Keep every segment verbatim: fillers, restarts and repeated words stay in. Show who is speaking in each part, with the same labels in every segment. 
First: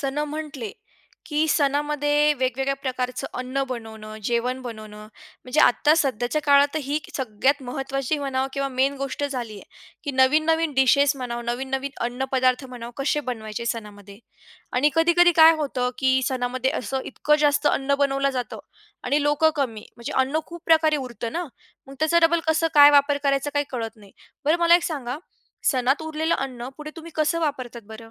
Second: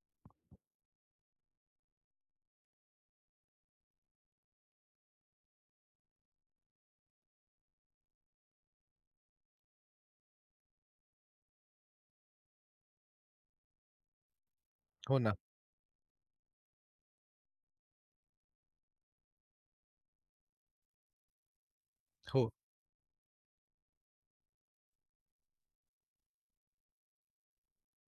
Speaker 1: सण म्हटले, की सणामध्ये वेगवेगळ्या प्रकारचं अन्न बनवणं, जेवण बनवणं, म्हणजे आत्ता सध्याच्या काळात तर ही सगळ्यात महत्त्वाची म्हणावं किंवा मेन गोष्ट झाली आहे, की नवीन-नवीन डिशेस म्हणावं, नवीन-नवीन अन्नपदार्थ म्हणावं, कसे बनवायचे सणामध्ये. आणि
Speaker 2: हो
Speaker 1: कधी-कधी
Speaker 2: ना.
Speaker 1: काय होतं, की सणामध्ये असं इतकं जास्त अन्न बनवलं जातं आणि लोकं कमी, म्हणजे अन्न खूप प्रकारे उरतं ना, मग त्याचा डबल
Speaker 2: हो.
Speaker 1: कसं काय वापर करायचा काही कळत नाही. बरं मला एक सांगा, सणात उरलेलं अन्न पुढे तुम्ही कसं वापरतात बरं?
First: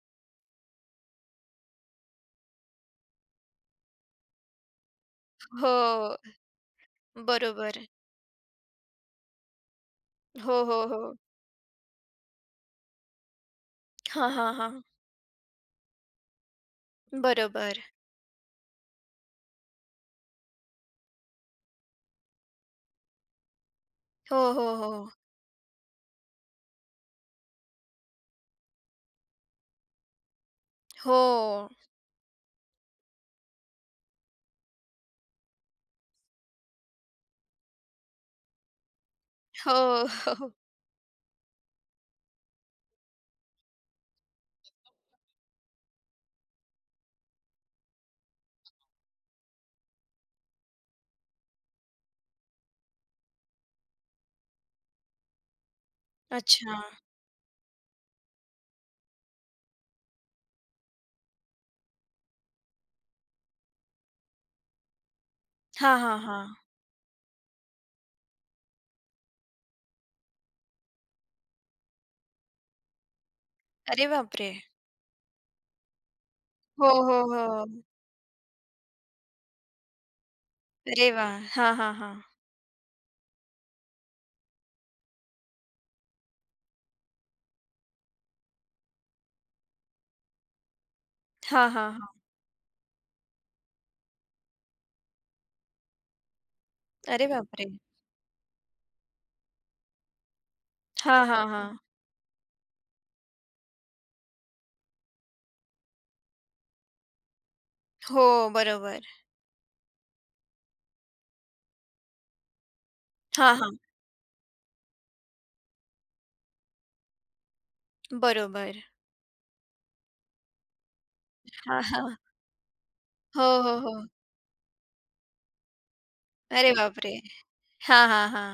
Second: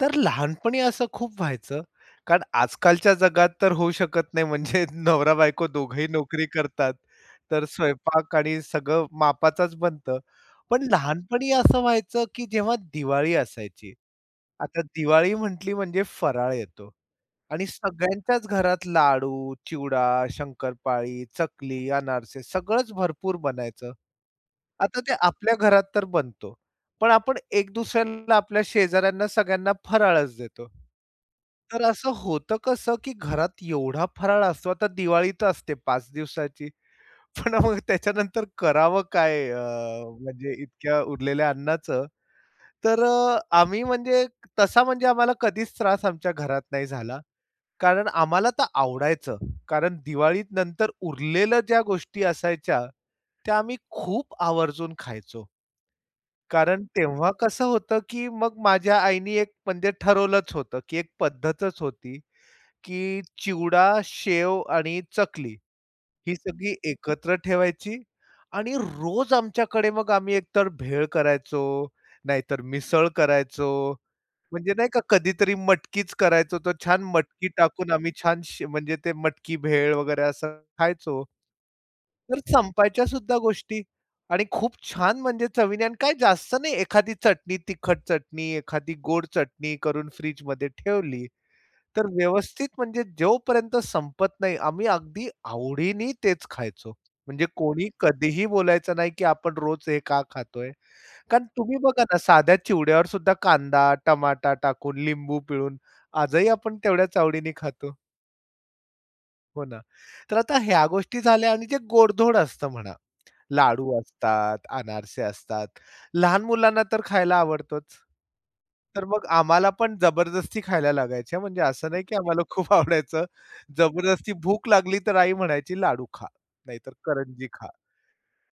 Speaker 2: तर लहानपणी असं खूप व्हायचं, कारण आजकालच्या जगात तर होऊ शकत नाही म्हणजे नवरा-बायको दोघंही
Speaker 1: हो.
Speaker 2: नोकरी करतात, तर
Speaker 1: बरोबर.
Speaker 2: स्वयंपाक आणि सगळं मापाचाच बनतं.
Speaker 1: हो, हो,
Speaker 2: पण
Speaker 1: हो.
Speaker 2: लहानपणी असं व्हायचं, की जेव्हा दिवाळी असायची.
Speaker 1: हां, हां,
Speaker 2: आता
Speaker 1: हां.
Speaker 2: दिवाळी म्हटली म्हणजे फराळ येतो आणि
Speaker 1: बरोबर.
Speaker 2: सगळ्यांच्याच घरात लाडू, चिवडा, शंकरपाळी, चकली, अनारसे सगळंच भरपूर बनायचं.
Speaker 1: हो, हो, हो.
Speaker 2: आता ते आपल्या घरात तर बनतो. पण आपण एक दुसऱ्याला आपल्या शेजाऱ्यांना सगळ्यांना फराळच देतो.
Speaker 1: हो.
Speaker 2: तर असं होतं कसं, की घरात एवढा फराळ असतो. आता दिवाळी तर असते पाच दिवसाची. पण मग त्याच्यानंतर करावं काय अ,
Speaker 1: हो, हो.
Speaker 2: म्हणजे इतक्या उरलेल्या अन्नाचं. तर अ, आम्ही म्हणजे तसा म्हणजे आम्हाला कधीच त्रास आमच्या घरात नाही झाला. कारण आम्हाला तर आवडायचं. कारण दिवाळीनंतर उरलेल्या ज्या गोष्टी असायच्या, त्या आम्ही खूप आवर्जून खायचो.
Speaker 1: अच्छा.
Speaker 2: कारण तेव्हा कसं होतं, की मग माझ्या आईनी एक म्हणजे ठरवलंच होतं, की एक पद्धतच होती, की चिवडा, शेव आणि चकली
Speaker 1: हां, हां,
Speaker 2: ही
Speaker 1: हां.
Speaker 2: सगळी एकत्र ठेवायची आणि रोज आमच्याकडे मग आम्ही एकतर भेळ करायचो, नाहीतर मिसळ करायचो,
Speaker 1: अरे बापरे!
Speaker 2: म्हणजे नाही का कधीतरी मटकीच करायचो. तो
Speaker 1: हो,
Speaker 2: छान
Speaker 1: हो,
Speaker 2: मटकी
Speaker 1: हो.
Speaker 2: टाकून आम्ही छान श म्हणजे ते मटकी भेळ वगैरे असं
Speaker 1: अरे
Speaker 2: खायचो.
Speaker 1: वाह! हां, हां, हां.
Speaker 2: तर संपायच्या सुद्धा गोष्टी आणि खूप छान म्हणजे चवीने आणि काय जास्त नाही एखादी चटणी, तिखट चटणी, एखादी गोड चटणी करून फ्रिजमध्ये ठेवली,
Speaker 1: हां, हां,
Speaker 2: तर
Speaker 1: हां.
Speaker 2: व्यवस्थित म्हणजे जोपर्यंत संपत नाही आम्ही अगदी आवडीने तेच खायचो.
Speaker 1: अरे
Speaker 2: म्हणजे
Speaker 1: बापरे!
Speaker 2: कोणी कधीही बोलायचं नाही, की आपण रोज हे का खातोय?
Speaker 1: हां, हां,
Speaker 2: कारण
Speaker 1: हां.
Speaker 2: तुम्ही बघा ना, साध्या चिवड्यावर सुद्धा कांदा, टमाटा टाकून, लिंबू पिळून आजही आपण तेवढ्याच आवडीने खातो.
Speaker 1: हो, बरोबर.
Speaker 2: हो ना. तर आता ह्या गोष्टी झाल्या आणि जे गोडधोड असतं म्हणा.
Speaker 1: हां, हां.
Speaker 2: लाडू असतात, अनारसे असतात. लहान मुलांना तर खायला आवडतोच.
Speaker 1: बरोबर.
Speaker 2: तर मग आम्हाला पण जबरदस्ती खायला लागायच्या. म्हणजे
Speaker 1: हां,
Speaker 2: असं नाही
Speaker 1: हां.
Speaker 2: की आम्हाला खूप आवडायचं.
Speaker 1: हो, हो, हो.
Speaker 2: जबरदस्ती भूक लागली तर आई म्हणायची, "लाडू खा,
Speaker 1: अरे
Speaker 2: नाहीतर
Speaker 1: बापरे!
Speaker 2: करंजी खा."
Speaker 1: हां, हां, हां.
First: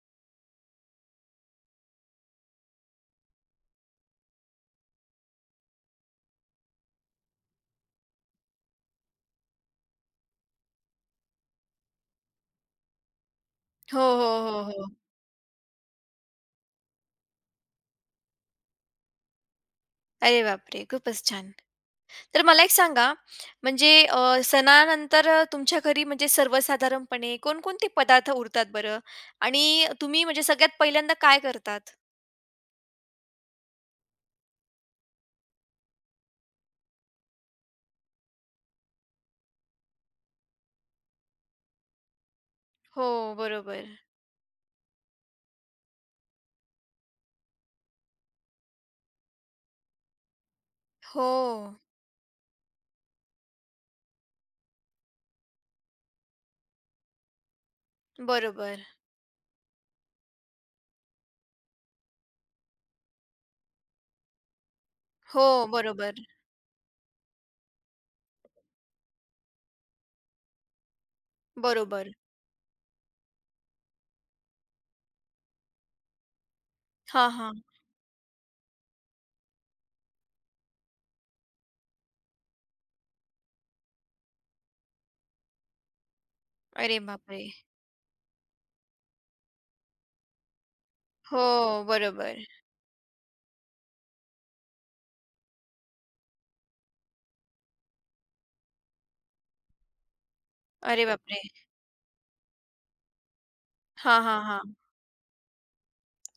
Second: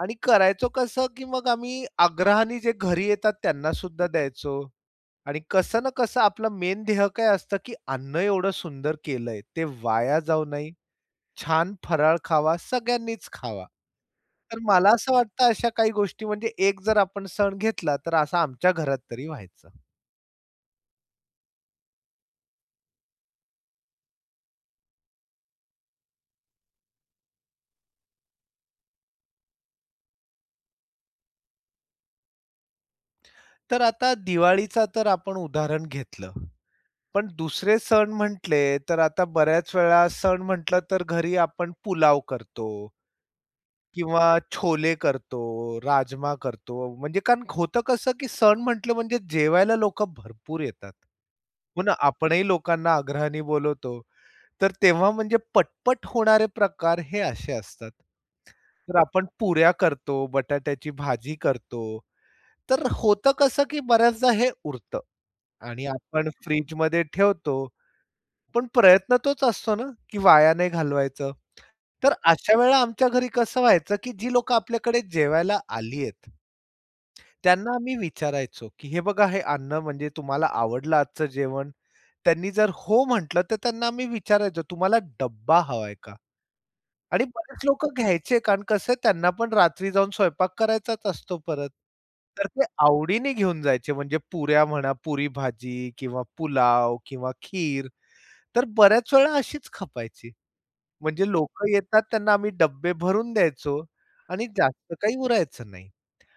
Speaker 2: आणि करायचो कसं, की मग आम्ही आग्रहाने जे घरी येतात त्यांना सुद्धा द्यायचो. आणि कसं ना कसं आपलं मेन ध्येय काय असतं, की अन्न एवढं सुंदर केलंय, ते वाया जाऊ नये, छान फराळ खावा, सगळ्यांनीच खावा.
Speaker 1: हो, हो,
Speaker 2: तर
Speaker 1: हो, हो.
Speaker 2: मला असं वाटतं अशा काही गोष्टी म्हणजे एक जर आपण सण घेतला, तर असा आमच्या घरात तरी व्हायचं.
Speaker 1: अरे बापरे! खूपच छान. तर मला एक सांगा, म्हणजे अ, सणानंतर, अ, तुमच्या घरी म्हणजे सर्वसाधारणपणे कोणकोणते पदार्थ उरतात बरं? आणि तुम्ही म्हणजे सगळ्यात पहिल्यांदा काय करतात?
Speaker 2: तर आता दिवाळीचा तर आपण उदाहरण घेतलं. पण दुसरे सण म्हटले, तर आता बऱ्याच वेळा सण म्हटलं, तर घरी आपण पुलाव करतो
Speaker 1: हो, बरोबर.
Speaker 2: किंवा छोले करतो, राजमा करतो. म्हणजे कारण होतं कसं, की सण म्हटलं म्हणजे जेवायला लोकं भरपूर येतात.
Speaker 1: हो,
Speaker 2: हो ना, आपणही लोकांना आग्रहाने बोलवतो. तर तेव्हा म्हणजे पटपट होणारे प्रकार हे असे असतात.
Speaker 1: बरोबर.
Speaker 2: तर आपण पुऱ्या करतो, बटाट्याची भाजी करतो. तर होतं कसं, की बऱ्याचदा हे उरतं
Speaker 1: हो,
Speaker 2: आणि
Speaker 1: बरोबर.
Speaker 2: आपण फ्रिजमध्ये ठेवतो. पण प्रयत्न तोच असतो ना, की वाया नाही घालवायचं.
Speaker 1: बरोबर.
Speaker 2: तर अशा वेळेला आमच्या घरी कसं व्हायचं, की जी लोकं आपल्याकडे जेवायला आली आहेत,
Speaker 1: हां, हां.
Speaker 2: त्यांना आम्ही विचारायचो, की "हे बघा हे अन्न म्हणजे तुम्हाला आवडलं आजचं जेवण?" त्यांनी जर हो म्हटलं, तर त्यांना आम्ही विचारायचो, "तुम्हाला डब्बा हवाय का?"
Speaker 1: अरे
Speaker 2: आणि
Speaker 1: बापरे!
Speaker 2: बरेच लोकं घ्यायचे कारण कसं त्यांना पण रात्री जाऊन स्वयंपाक करायचाच असतो परत.
Speaker 1: हो, बरोबर.
Speaker 2: तर ते आवडीने घेऊन जायचे म्हणजे पुऱ्या म्हणा, पुरी भाजी किंवा पुलाव किंवा खीर. तर बऱ्याच वेळा अशीच खपायची.
Speaker 1: अरे
Speaker 2: म्हणजे
Speaker 1: बापरे!
Speaker 2: लोकं येतात त्यांना आम्ही डब्बे भरून द्यायचो
Speaker 1: हां, हां,
Speaker 2: आणि
Speaker 1: हां.
Speaker 2: जास्त काही उरायचं नाही.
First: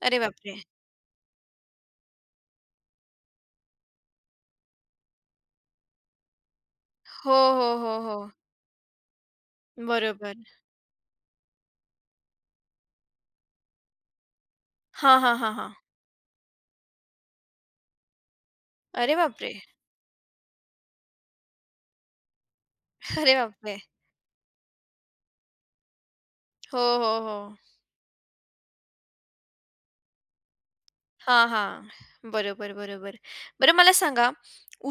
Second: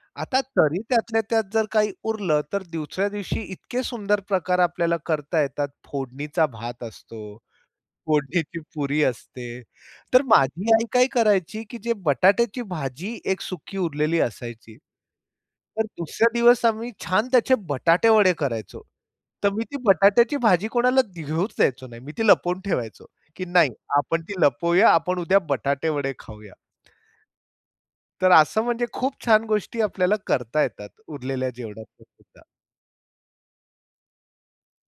Speaker 1: अरे
Speaker 2: आता
Speaker 1: बापरे!
Speaker 2: तरी त्यातल्या त्यात जर काही उरलं, तर दुसऱ्या दिवशी इतके सुंदर प्रकार आपल्याला करता येतात. फोडणीचा भात
Speaker 1: हो,
Speaker 2: असतो,
Speaker 1: हो, हो, हो.
Speaker 2: फोडणीची पुरी असते. तर
Speaker 1: बरोबर.
Speaker 2: माझी आई काय करायची, की जे बटाट्याची भाजी एक सुकी उरलेली असायची.
Speaker 1: हां, हां, हां, हां.
Speaker 2: तर दुसऱ्या दिवस आम्ही छान त्याचे बटाटे वडे करायचो.
Speaker 1: अरे
Speaker 2: तर
Speaker 1: बापरे!
Speaker 2: मी ती बटाट्याची भाजी कोणाला घेऊच द्यायचो नाही. मी ती लपवून ठेवायचो,
Speaker 1: अरे
Speaker 2: की नाही
Speaker 1: बापरे!
Speaker 2: आपण ती लपवूया, आपण उद्या बटाटे वडे खाऊया.
Speaker 1: हो, हो, हो.
Speaker 2: तर असं म्हणजे खूप छान गोष्टी आपल्याला करता येतात
Speaker 1: हां,
Speaker 2: उरलेल्या जेवणात
Speaker 1: हां.
Speaker 2: सुद्धा.
Speaker 1: बरोबर, बरोबर. बरं मला सांगा,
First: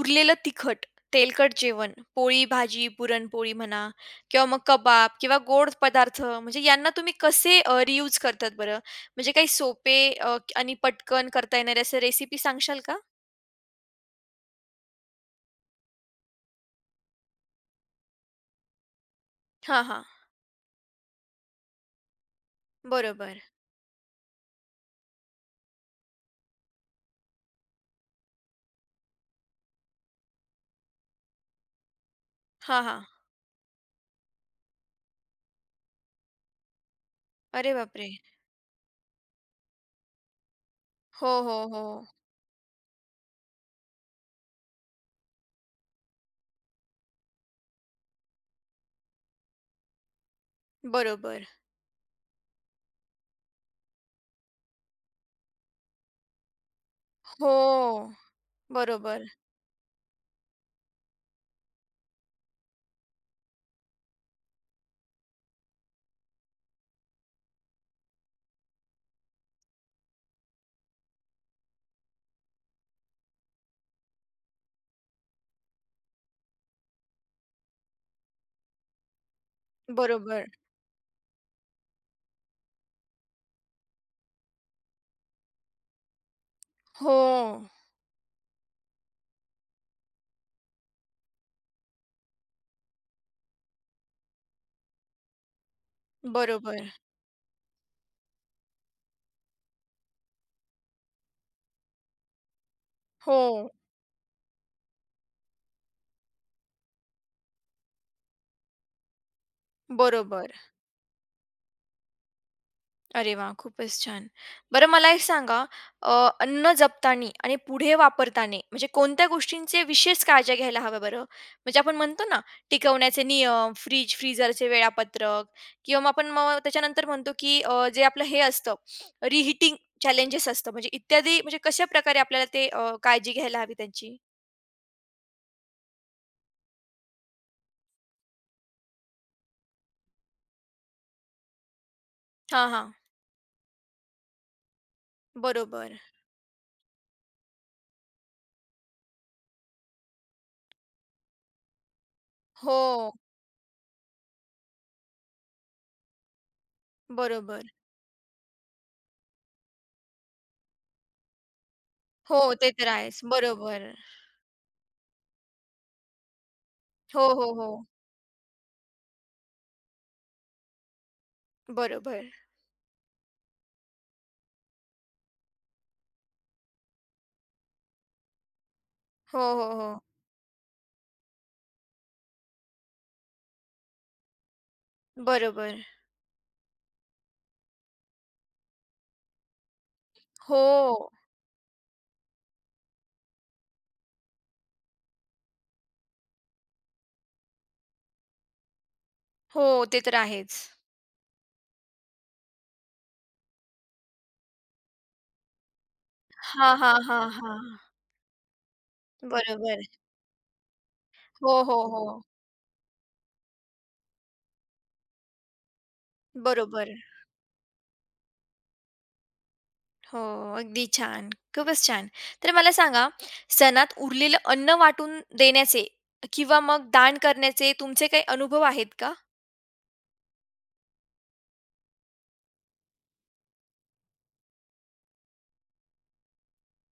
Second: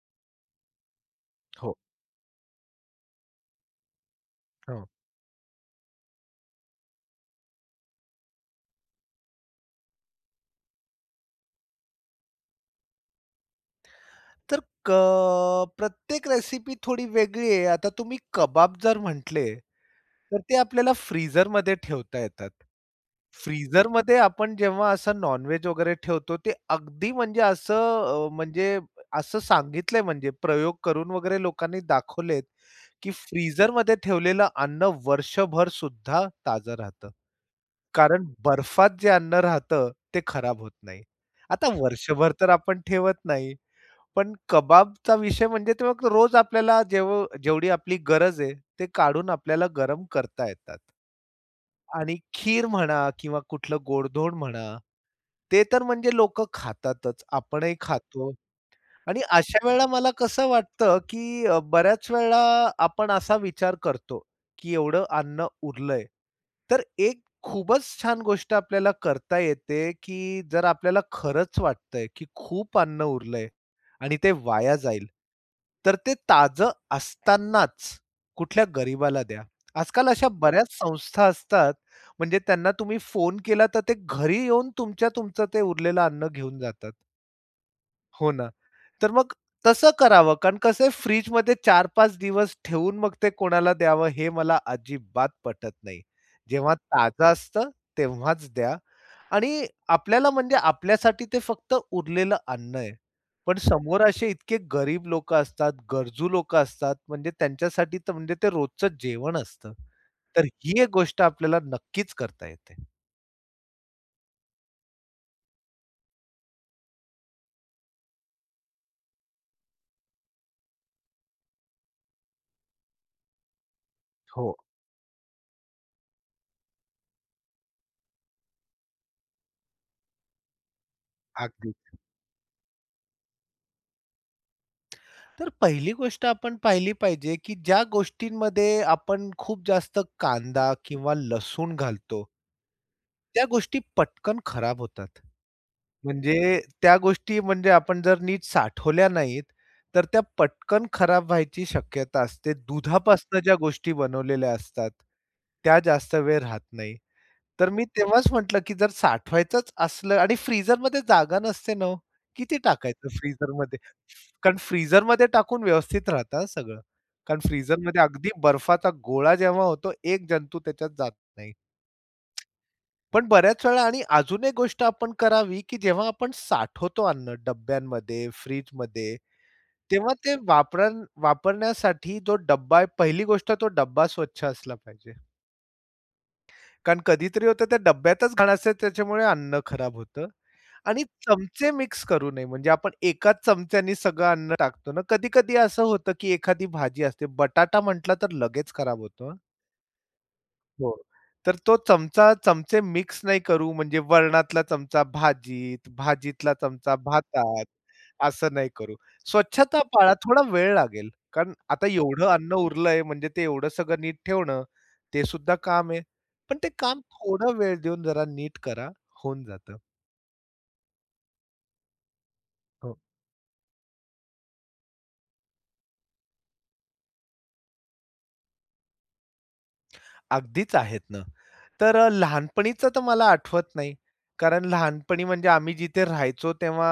Speaker 1: उरलेलं तिखट, तेलकट
Speaker 2: हो,
Speaker 1: जेवण, पोळी, भाजी, पुरणपोळी म्हणा किंवा मग
Speaker 2: हो.
Speaker 1: कबाब किंवा गोड पदार्थ म्हणजे यांना तुम्ही कसे रियूज करतात बरं? म्हणजे काही सोपे अ, आणि पटकन करता येणारे असे रेसिपी सांगशाल का?
Speaker 2: तर क प्रत्येक रेसिपी थोडी वेगळी आहे. आता तुम्ही कबाब जर म्हटले
Speaker 1: हां, हां.
Speaker 2: तर ते आपल्याला फ्रीझरमध्ये ठेवता येतात.
Speaker 1: बरोबर.
Speaker 2: फ्रीझरमध्ये आपण जेव्हा असं नॉन-व्हेज वगैरे ठेवतो, ते अगदी म्हणजे असं अ, म्हणजे असं सांगितलंय म्हणजे प्रयोग करून वगैरे लोकांनी दाखवलेत,
Speaker 1: हां, हां.
Speaker 2: की फ्रीझरमध्ये ठेवलेलं अन्न वर्षभर सुद्धा ताजं राहतं.
Speaker 1: अरे बापरे!
Speaker 2: कारण बर्फात जे अन्न राहतं ते खराब होत नाही.
Speaker 1: हो, हो,
Speaker 2: आता
Speaker 1: हो.
Speaker 2: वर्षभर तर आपण ठेवत नाही. पण कबाबचा विषय म्हणजे ते मग रोज आपल्याला जेव जेवढी आपली गरज आहे, ते काढून आपल्याला गरम करता येतात.
Speaker 1: बरोबर.
Speaker 2: आणि खीर म्हणा किंवा कुठलं गोडधोड म्हणा, ते तर म्हणजे लोकं खातातच. आपणही
Speaker 1: हो.
Speaker 2: खातो. आणि
Speaker 1: बरोबर,
Speaker 2: अशा वेळेला मला कसं वाटतं, की अ, बऱ्याच वेळेला आपण असा विचार करतो, की एवढं अन्न उरलंय. तर एक खूपच छान गोष्ट आपल्याला करता येते, की जर आपल्याला खरंच वाटतंय, की खूप अन्न उरलंय आणि ते वाया जाईल. तर ते ताजं असतानाच कुठल्या गरिबाला द्या. आजकाल अशा
Speaker 1: बरोबर.
Speaker 2: बऱ्याच संस्था असतात, म्हणजे त्यांना तुम्ही फोन केला तर ते घरी येऊन तुमच्या तुमचं ते उरलेलं अन्न घेऊन जातात.
Speaker 1: हो.
Speaker 2: हो ना. तर मग तसं करावं, कारण कसं आहे फ्रिजमध्ये चार पाच दिवस ठेवून मग ते कोणाला द्यावं हे मला अजिबात पटत नाही. जेव्हा
Speaker 1: बरोबर.
Speaker 2: ताजं असतं तेव्हाच द्या आणि आपल्याला म्हणजे आपल्यासाठी ते फक्त उरलेलं अन्न आहे.
Speaker 1: हो.
Speaker 2: पण समोर असे इतके गरीब लोकं असतात, गरजू लोकं असतात म्हणजे त्यांच्यासाठी तर म्हणजे ते रोजचं जेवण असतं. तर
Speaker 1: बरोबर.
Speaker 2: ही एक गोष्ट आपल्याला नक्कीच करता येते.
Speaker 1: अरे वाह! खूपच छान. बरं मला एक सांगा अ, अन्न जपताना आणि पुढे वापरताना म्हणजे कोणत्या गोष्टींचे विशेष काळजी घ्यायला हव्या बरं? म्हणजे आपण म्हणतो ना टिकवण्याचे नियम, फ्रिज,
Speaker 2: हो.
Speaker 1: फ्रीझरचे वेळापत्रक किंवा मग आपण मग त्याच्यानंतर म्हणतो की अ, जे आपलं हे असतं रिहीटिंग चॅलेंजेस असतं म्हणजे इत्यादी म्हणजे
Speaker 2: अगदी.
Speaker 1: कशाप्रकारे आपल्याला ते अ, काळजी घ्यायला हवी त्यांची?
Speaker 2: तर पहिली गोष्ट आपण पाहिली पाहिजे, की ज्या गोष्टींमध्ये आपण खूप जास्त कांदा किंवा लसूण घालतो
Speaker 1: हां, हां.
Speaker 2: त्या गोष्टी पटकन खराब होतात.
Speaker 1: बरोबर.
Speaker 2: म्हणजे त्या गोष्टी म्हणजे आपण जर नीट साठवल्या नाहीत, तर त्या पटकन खराब व्हायची शक्यता असते.
Speaker 1: हो,
Speaker 2: दुधापासून ज्या गोष्टी बनवलेल्या असतात, त्या जास्त वेळ राहत नाही. तर
Speaker 1: बरोबर.
Speaker 2: मी तेव्हाच म्हटलं, की जर साठवायचंच असलं आणि फ्रीझरमध्ये जागा नसते ना हो,
Speaker 1: हो,
Speaker 2: किती
Speaker 1: ते तर
Speaker 2: टाकायचं
Speaker 1: आहेच.
Speaker 2: फ्रीझरमध्ये?
Speaker 1: बरोबर.
Speaker 2: कारण फ्रीझरमध्ये टाकून व्यवस्थित राहतं हां सगळं.
Speaker 1: हो,
Speaker 2: कारण
Speaker 1: हो, हो.
Speaker 2: फ्रीझरमध्ये अगदी बर्फाचा गोळा जेव्हा होतो, एक जंतू त्याच्यात जात नाही.
Speaker 1: बरोबर.
Speaker 2: पण बऱ्याच वेळा आणि अजून एक गोष्ट आपण करावी, की जेव्हा आपण साठवतो अन्न डब्यांमध्ये, फ्रिजमध्ये,
Speaker 1: हो, हो, हो.
Speaker 2: तेव्हा ते वापरण वापरण्यासाठी जो डब्बा आहे, पहिली गोष्ट तो डब्बा स्वच्छ असला पाहिजे.
Speaker 1: बरोबर.
Speaker 2: कारण कधीतरी होतं त्या डब्यातच घाण असते त्याच्यामुळे अन्न खराब होतं आणि
Speaker 1: हो,
Speaker 2: चमचे मिक्स करू नये म्हणजे आपण एकाच चमच्यानी सगळं अन्न टाकतो ना, कधी-कधी असं होतं की एखादी भाजी असते बटाटा म्हटला तर लगेच खराब होतो.
Speaker 1: हो. ते तर आहेच.
Speaker 2: हो. तर तो चमचा चमचे मिक्स नाही करू म्हणजे वरणातला चमचा भाजीत, भाजीतला
Speaker 1: हां,
Speaker 2: चमचा
Speaker 1: हां, हां, हां.
Speaker 2: भातात, असं नाही करू. स्वच्छता
Speaker 1: बरोबर.
Speaker 2: पाळा. थोडा वेळ लागेल. कारण
Speaker 1: हो, हो,
Speaker 2: आता
Speaker 1: हो.
Speaker 2: एवढं अन्न उरलंय म्हणजे ते एवढं सगळं नीट ठेवणं, ते सुद्धा काम आहे. पण ते
Speaker 1: बरोबर.
Speaker 2: काम थोडा वेळ देऊन जरा नीट करा, होऊन जातं.
Speaker 1: हो, अगदी छान. खूपच छान. तर मला
Speaker 2: हो.
Speaker 1: सांगा, सणात उरलेलं अन्न वाटून देण्याचे किंवा मग दान करण्याचे तुमचे काही अनुभव आहेत का?
Speaker 2: अगदीच आहेत ना. तर अ, लहानपणीचं तर मला आठवत नाही. कारण लहानपणी म्हणजे आम्ही जिथे राहायचो तेव्हा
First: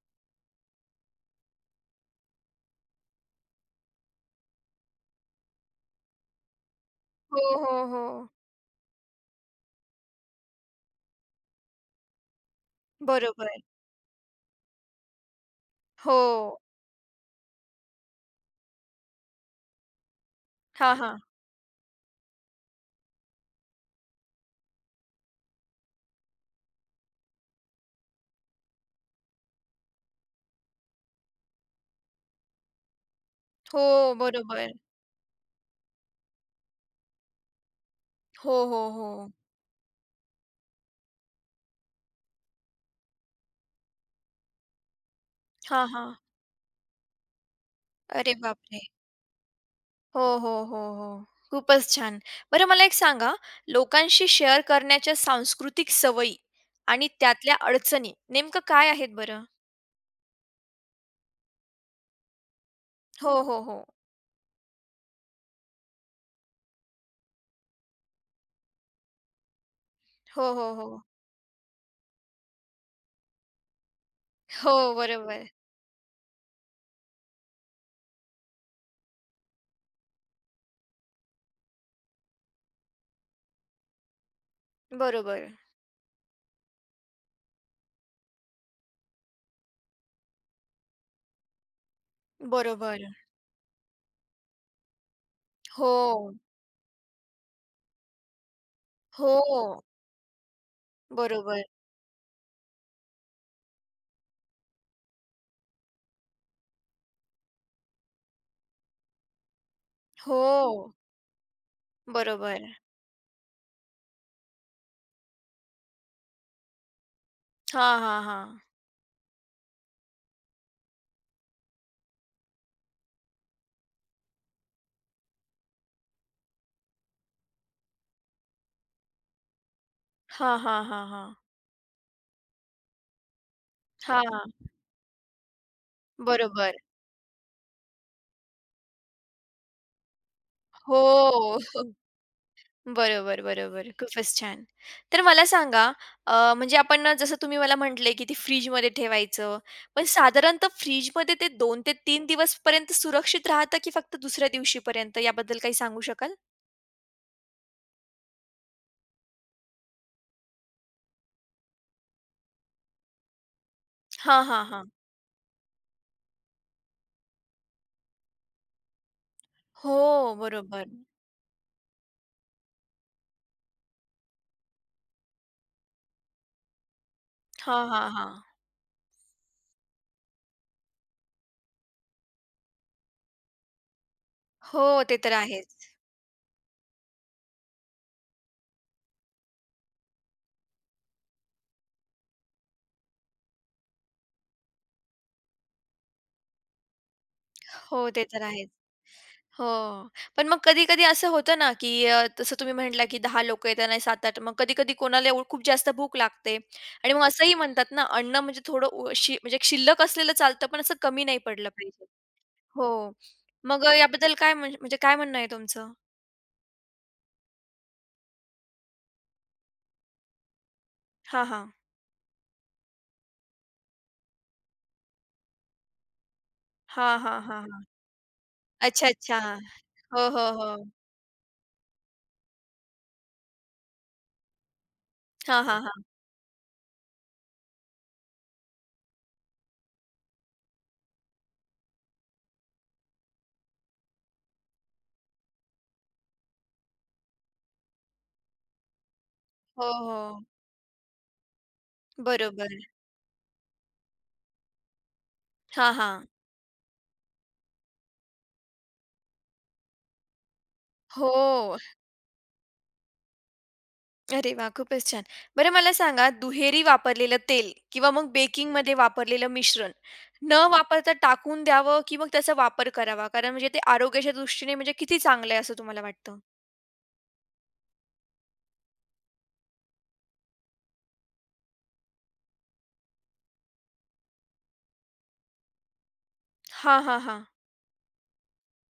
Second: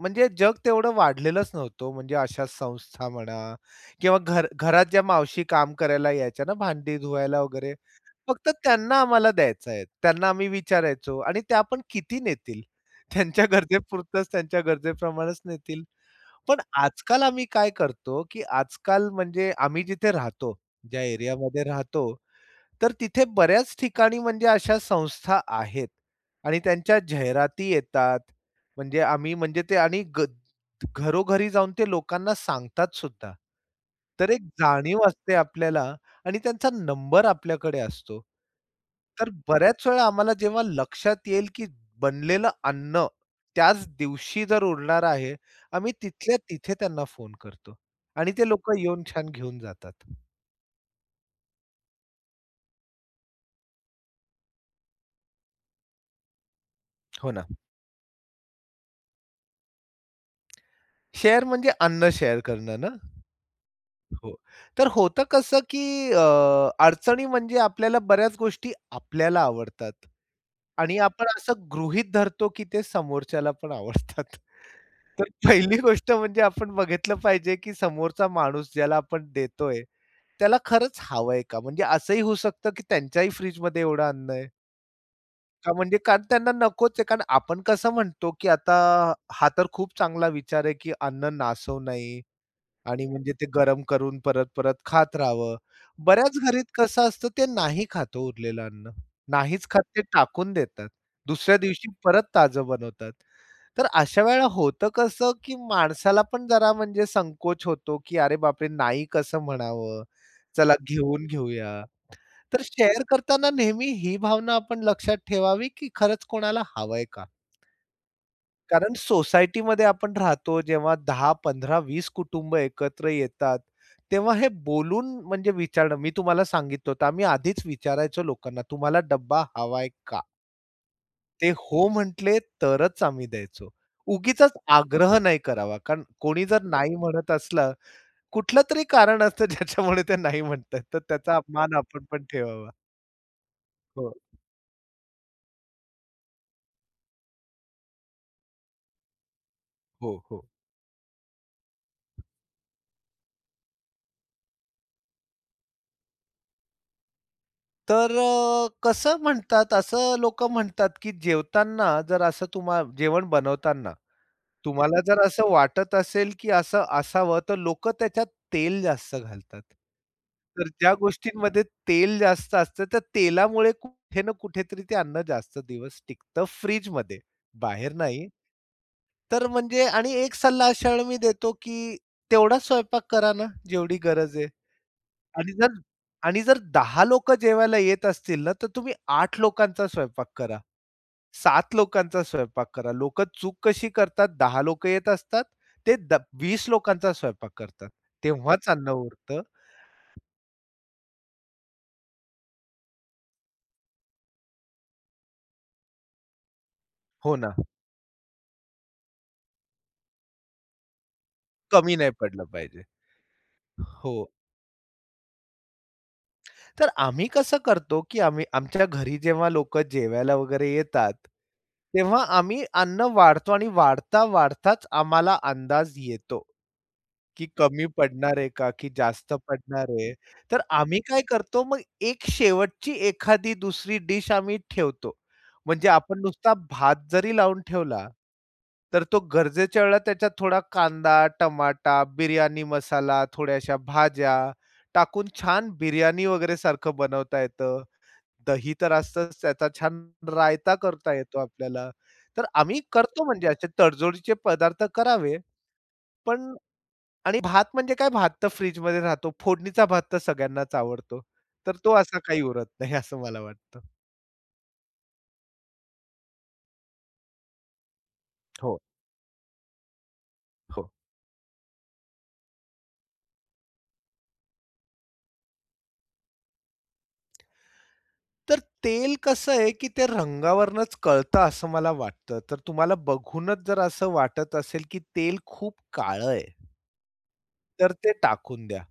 Speaker 2: म्हणजे जग तेवढं वाढलेलंच नव्हतं, म्हणजे अशा संस्था म्हणा किंवा घर घरात ज्या मावशी काम करायला यायच्या ना, भांडी
Speaker 1: हो,
Speaker 2: धुवायला वगैरे,
Speaker 1: हो, हो.
Speaker 2: फक्त त्यांना आम्हाला द्यायचा आहे. त्यांना आम्ही विचारायचो आणि त्या पण किती नेतील? त्यांच्या
Speaker 1: बरोबर.
Speaker 2: गरजेपुरतंच, त्यांच्या गरजेप्रमाणेच नेतील.
Speaker 1: हो.
Speaker 2: पण आजकाल आम्ही काय करतो, की आजकाल म्हणजे आम्ही जिथे राहतो,
Speaker 1: हां,
Speaker 2: ज्या
Speaker 1: हां.
Speaker 2: एरियामध्ये राहतो तर तिथे बऱ्याच ठिकाणी म्हणजे अशा संस्था आहेत आणि त्यांच्या जाहिराती येतात. म्हणजे आम्ही म्हणजे ते आणि ग घरोघरी जाऊन ते लोकांना सांगतात सुद्धा.
Speaker 1: हो,
Speaker 2: तर एक
Speaker 1: बरोबर.
Speaker 2: जाणीव असते आपल्याला आणि त्यांचा नंबर आपल्याकडे असतो.
Speaker 1: हो, हो,
Speaker 2: तर
Speaker 1: हो.
Speaker 2: बऱ्याच वेळा आम्हाला जेव्हा लक्षात येईल, की बनलेलं अन्न त्याच दिवशी जर उरणार आहे,
Speaker 1: हां,
Speaker 2: आम्ही
Speaker 1: हां.
Speaker 2: तिथल्या तिथे त्यांना फोन करतो आणि
Speaker 1: अरे
Speaker 2: ते लोकं
Speaker 1: बापरे!
Speaker 2: येऊन छान घेऊन जातात.
Speaker 1: हो, हो, हो, हो. खूपच छान. बरं मला एक सांगा, लोकांशी शेअर करण्याच्या सांस्कृतिक सवयी आणि
Speaker 2: हो ना.
Speaker 1: त्यातल्या अडचणी नेमकं काय आहेत बरं?
Speaker 2: शेअर म्हणजे अन्न शेअर करणं ना?
Speaker 1: हो, हो, हो.
Speaker 2: हो. तर होतं कसं, की अ, अडचणी म्हणजे आपल्याला बऱ्याच गोष्टी आपल्याला आवडतात
Speaker 1: हो, हो,
Speaker 2: आणि
Speaker 1: हो.
Speaker 2: आपण असं गृहीत धरतो, की ते समोरच्याला पण आवडतात.
Speaker 1: हो,
Speaker 2: तर
Speaker 1: बरोबर.
Speaker 2: पहिली गोष्ट म्हणजे आपण बघितलं पाहिजे, की समोरचा माणूस ज्याला आपण देतोय, त्याला खरंच हवंय का? म्हणजे असंही होऊ शकतं, की त्यांच्याही फ्रिजमध्ये एवढं अन्न आहे.
Speaker 1: बरोबर.
Speaker 2: का म्हणजे कारण त्यांना नकोच आहे. कारण आपण कसं म्हणतो, की आता हा तर खूप चांगला विचार आहे, की अन्न नासवू नाही
Speaker 1: बरोबर.
Speaker 2: आणि म्हणजे ते गरम करून परत-परत खात राहावं.
Speaker 1: हो.
Speaker 2: बऱ्याच घरीत कसं असतं ते नाही खातो हो उरलेलं अन्न.
Speaker 1: हो.
Speaker 2: नाहीच खात ते टाकून देतात. दुसऱ्या
Speaker 1: बरोबर.
Speaker 2: दिवशी परत ताजं बनवतात. तर अशा वेळेला होतं कसं, की माणसाला पण जरा म्हणजे संकोच होतो, की "अरे बापरे! नाही कसं म्हणावं?
Speaker 1: हो.
Speaker 2: चला घेऊन घेऊया." तर
Speaker 1: बरोबर.
Speaker 2: शेअर करताना नेहमी ही भावना आपण लक्षात ठेवावी, की खरंच कोणाला हवंय का?
Speaker 1: हां, हां, हां.
Speaker 2: कारण सोसायटीमध्ये आपण राहतो जेव्हा दहा, पंधरा, वीस कुटुंब एकत्र येतात, तेव्हा हे बोलून म्हणजे विचारणं मी तुम्हाला सांगितलं होतं आम्ही आधीच विचारायचो लोकांना, "तुम्हाला डब्बा हवाय का?"
Speaker 1: हां, हां, हां, हां.
Speaker 2: ते हो म्हटले तरच आम्ही द्यायचो. उगीचच
Speaker 1: हां.
Speaker 2: आग्रह नाही करावा, कारण कोणी जर
Speaker 1: बरोबर.
Speaker 2: नाही म्हणत असलं, कुठलंतरी कारण असतं ज्याच्यामुळे ते नाही म्हणतायत, तर
Speaker 1: हो.
Speaker 2: त्याचा मान आपण पण ठेवावा.
Speaker 1: बरोबर, बरोबर.
Speaker 2: हो,
Speaker 1: खूपच छान. तर मला सांगा अ, म्हणजे आपण ना जसं तुम्ही मला म्हटले, की ते फ्रिजमध्ये ठेवायचं. पण
Speaker 2: हो, हो.
Speaker 1: साधारणतः फ्रिजमध्ये ते दोन ते तीन दिवस दिवसपर्यंत सुरक्षित राहतं, की फक्त दुसऱ्या दिवशीपर्यंत याबद्दल काही सांगू शकाल?
Speaker 2: तर अ, कसं म्हणतात असं लोकं म्हणतात, की जेवताना जर असं तुम्हा जेवण बनवताना
Speaker 1: हां, हां, हां.
Speaker 2: तुम्हाला जर असं वाटत असेल, की असं असावं, तर लोकं त्याच्यात तेल जास्त घालतात.
Speaker 1: हो,
Speaker 2: तर
Speaker 1: बरोबर.
Speaker 2: ज्या गोष्टींमध्ये तेल जास्त असतं, त्या तेलामुळे कुठे ना कुठेतरी ते अन्न जास्त दिवस टिकतं फ्रिजमध्ये,
Speaker 1: हां,
Speaker 2: बाहेर
Speaker 1: हां,
Speaker 2: नाही.
Speaker 1: हां.
Speaker 2: तर म्हणजे आणि एक सल्ला अशा वेळी मी देतो, की तेवढाच स्वयंपाक करा ना, जेवढी गरज आहे.
Speaker 1: हो, ते तर
Speaker 2: आणि जर
Speaker 1: आहेच.
Speaker 2: आणि जर दहा लोकं जेवायला येत असतील ना, तर तुम्ही आठ लोकांचा स्वयंपाक करा, सात लोकांचा स्वयंपाक करा. लोकं चूक कशी करतात, दहा लोकं येत असतात, ते द वीस लोकांचा स्वयंपाक करतात.
Speaker 1: हो, ते तर आहे.
Speaker 2: तेव्हाच अन्न उरतं.
Speaker 1: हो. पण मग कधी-कधी असं होतं ना, की अ, जसं तुम्ही म्हटला, की दहा लोकं येताना आहे, सात आठ. मग कधी-कधी कोणाला एव खूप जास्त भूक लागते आणि मग
Speaker 2: हो
Speaker 1: असंही
Speaker 2: ना,
Speaker 1: म्हणतात ना, अन्न म्हणजे थोडं उ शि म्हणजे शिल्लक असलेलं चालतं, पण असं कमी नाही पडलं
Speaker 2: कमी
Speaker 1: पाहिजे.
Speaker 2: नाही पडलं पाहिजे.
Speaker 1: हो. मग अ,
Speaker 2: हो,
Speaker 1: याबद्दल काय म्हण म्हणजे काय म्हणणं आहे तुमचं?
Speaker 2: तर आम्ही कसं करतो, की आम्ही आमच्या घरी जेव्हा लोकं जेवायला वगैरे येतात,
Speaker 1: हां, हां.
Speaker 2: तेव्हा आम्ही अन्न वाढतो आणि वाढता, वाढताच आम्हाला अंदाज येतो.
Speaker 1: हां, हां,
Speaker 2: की
Speaker 1: हां, हां.
Speaker 2: कमी पडणार आहे का, की
Speaker 1: अच्छा,
Speaker 2: जास्त
Speaker 1: अच्छा.
Speaker 2: पडणार आहे.
Speaker 1: हो, हो,
Speaker 2: तर
Speaker 1: हो.
Speaker 2: आम्ही काय करतो मग एक शेवटची एखादी दुसरी डिश आम्ही ठेवतो.
Speaker 1: हां, हां,
Speaker 2: म्हणजे
Speaker 1: हां.
Speaker 2: आपण नुसता भात जरी लावून ठेवला, तर तो गरजेच्या वेळेला त्याच्यात थोडा कांदा, टमाटा, बिर्याणी मसाला, थोड्याशा भाज्या टाकून छान बिर्याणी वगैरे सारखं बनवता येतं. दही तर असतंच, त्याचा
Speaker 1: हो,
Speaker 2: छान
Speaker 1: हो.
Speaker 2: रायता करता येतो आपल्याला. तर
Speaker 1: बरोबर.
Speaker 2: आम्ही करतो म्हणजे असे तडजोडीचे पदार्थ करावे,
Speaker 1: हां, हां.
Speaker 2: पण आणि भात म्हणजे काय भात तर फ्रिजमध्ये राहतो. फोडणीचा भात तर सगळ्यांनाच आवडतो. तर
Speaker 1: हो.
Speaker 2: तो असा काही उरत नाही असं मला वाटतं.
Speaker 1: अरे वाह! खूपच छान. बरं मला सांगा दुहेरी वापरलेलं तेल किंवा मग
Speaker 2: हो,
Speaker 1: बेकिंगमध्ये वापरलेलं मिश्रण न
Speaker 2: हो.
Speaker 1: वापरता टाकून द्यावं की मग त्याचा वापर करावा? कारण म्हणजे ते आरोग्याच्या दृष्टीने म्हणजे किती चांगलं आहे असं तुम्हाला वाटतं?
Speaker 2: तर तेल कसं आहे, की ते रंगावरूनच कळतं असं मला वाटतं. तर तुम्हाला बघूनच जर असं वाटत असेल, की तेल खूप काळं आहे,
Speaker 1: हा हां, हां.
Speaker 2: तर ते टाकून द्या.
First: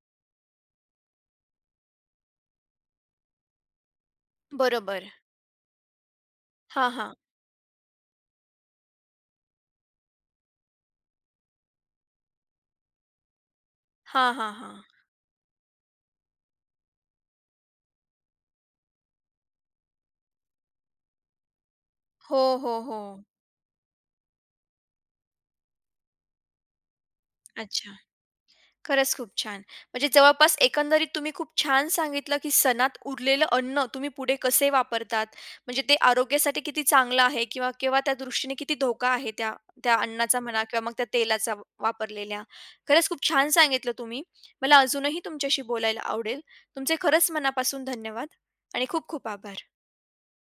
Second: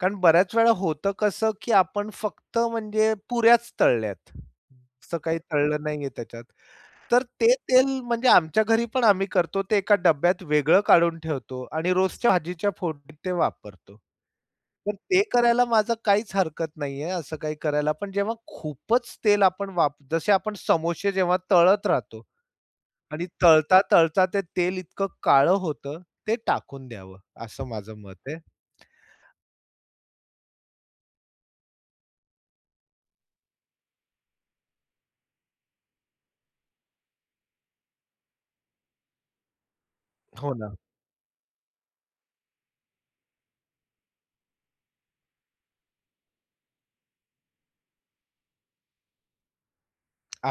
Speaker 2: कारण बऱ्याच वेळा होतं कसं, की आपण फक्त म्हणजे पुऱ्याच तळल्यात.
Speaker 1: बरोबर.
Speaker 2: असं काही तळलं नाहीये त्याच्यात.
Speaker 1: हां, हां.
Speaker 2: तर ते तेल म्हणजे आमच्या घरी पण आम्ही करतो ते एका डब्यात वेगळं काढून ठेवतो आणि रोजच्या भाजीच्या फोडणीत ते वापरतो.
Speaker 1: हां, हां, हां.
Speaker 2: तर ते करायला माझं काहीच हरकत नाहीये असं काही करायला. पण जेव्हा खूपच तेल आपण वाप जसे आपण समोसे जेव्हा तळत राहतो
Speaker 1: हो, हो, हो.
Speaker 2: आणि तळता, तळता ते तेल इतकं काळं होतं, ते टाकून द्यावं असं
Speaker 1: अच्छा.
Speaker 2: माझं मत आहे.
Speaker 1: खरंच खूप छान. म्हणजे जवळपास एकंदरीत तुम्ही खूप छान सांगितलं, की सणात उरलेलं अन्न तुम्ही पुढे कसे वापरतात. म्हणजे ते आरोग्यासाठी किती चांगलं आहे किंवा किंवा त्या दृष्टीने किती धोका आहे त्या त्या अन्नाचा
Speaker 2: हो
Speaker 1: म्हणा
Speaker 2: ना.
Speaker 1: किंवा मग त्या तेलाचा वा- वापरलेल्या. खरंच खूप छान सांगितलं तुम्ही. मला अजूनही तुमच्याशी बोलायला आवडेल. तुमचे खरंच मनापासून धन्यवाद आणि खूप खूप आभार.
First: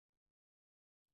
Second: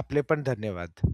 Speaker 2: आपले पण धन्यवाद.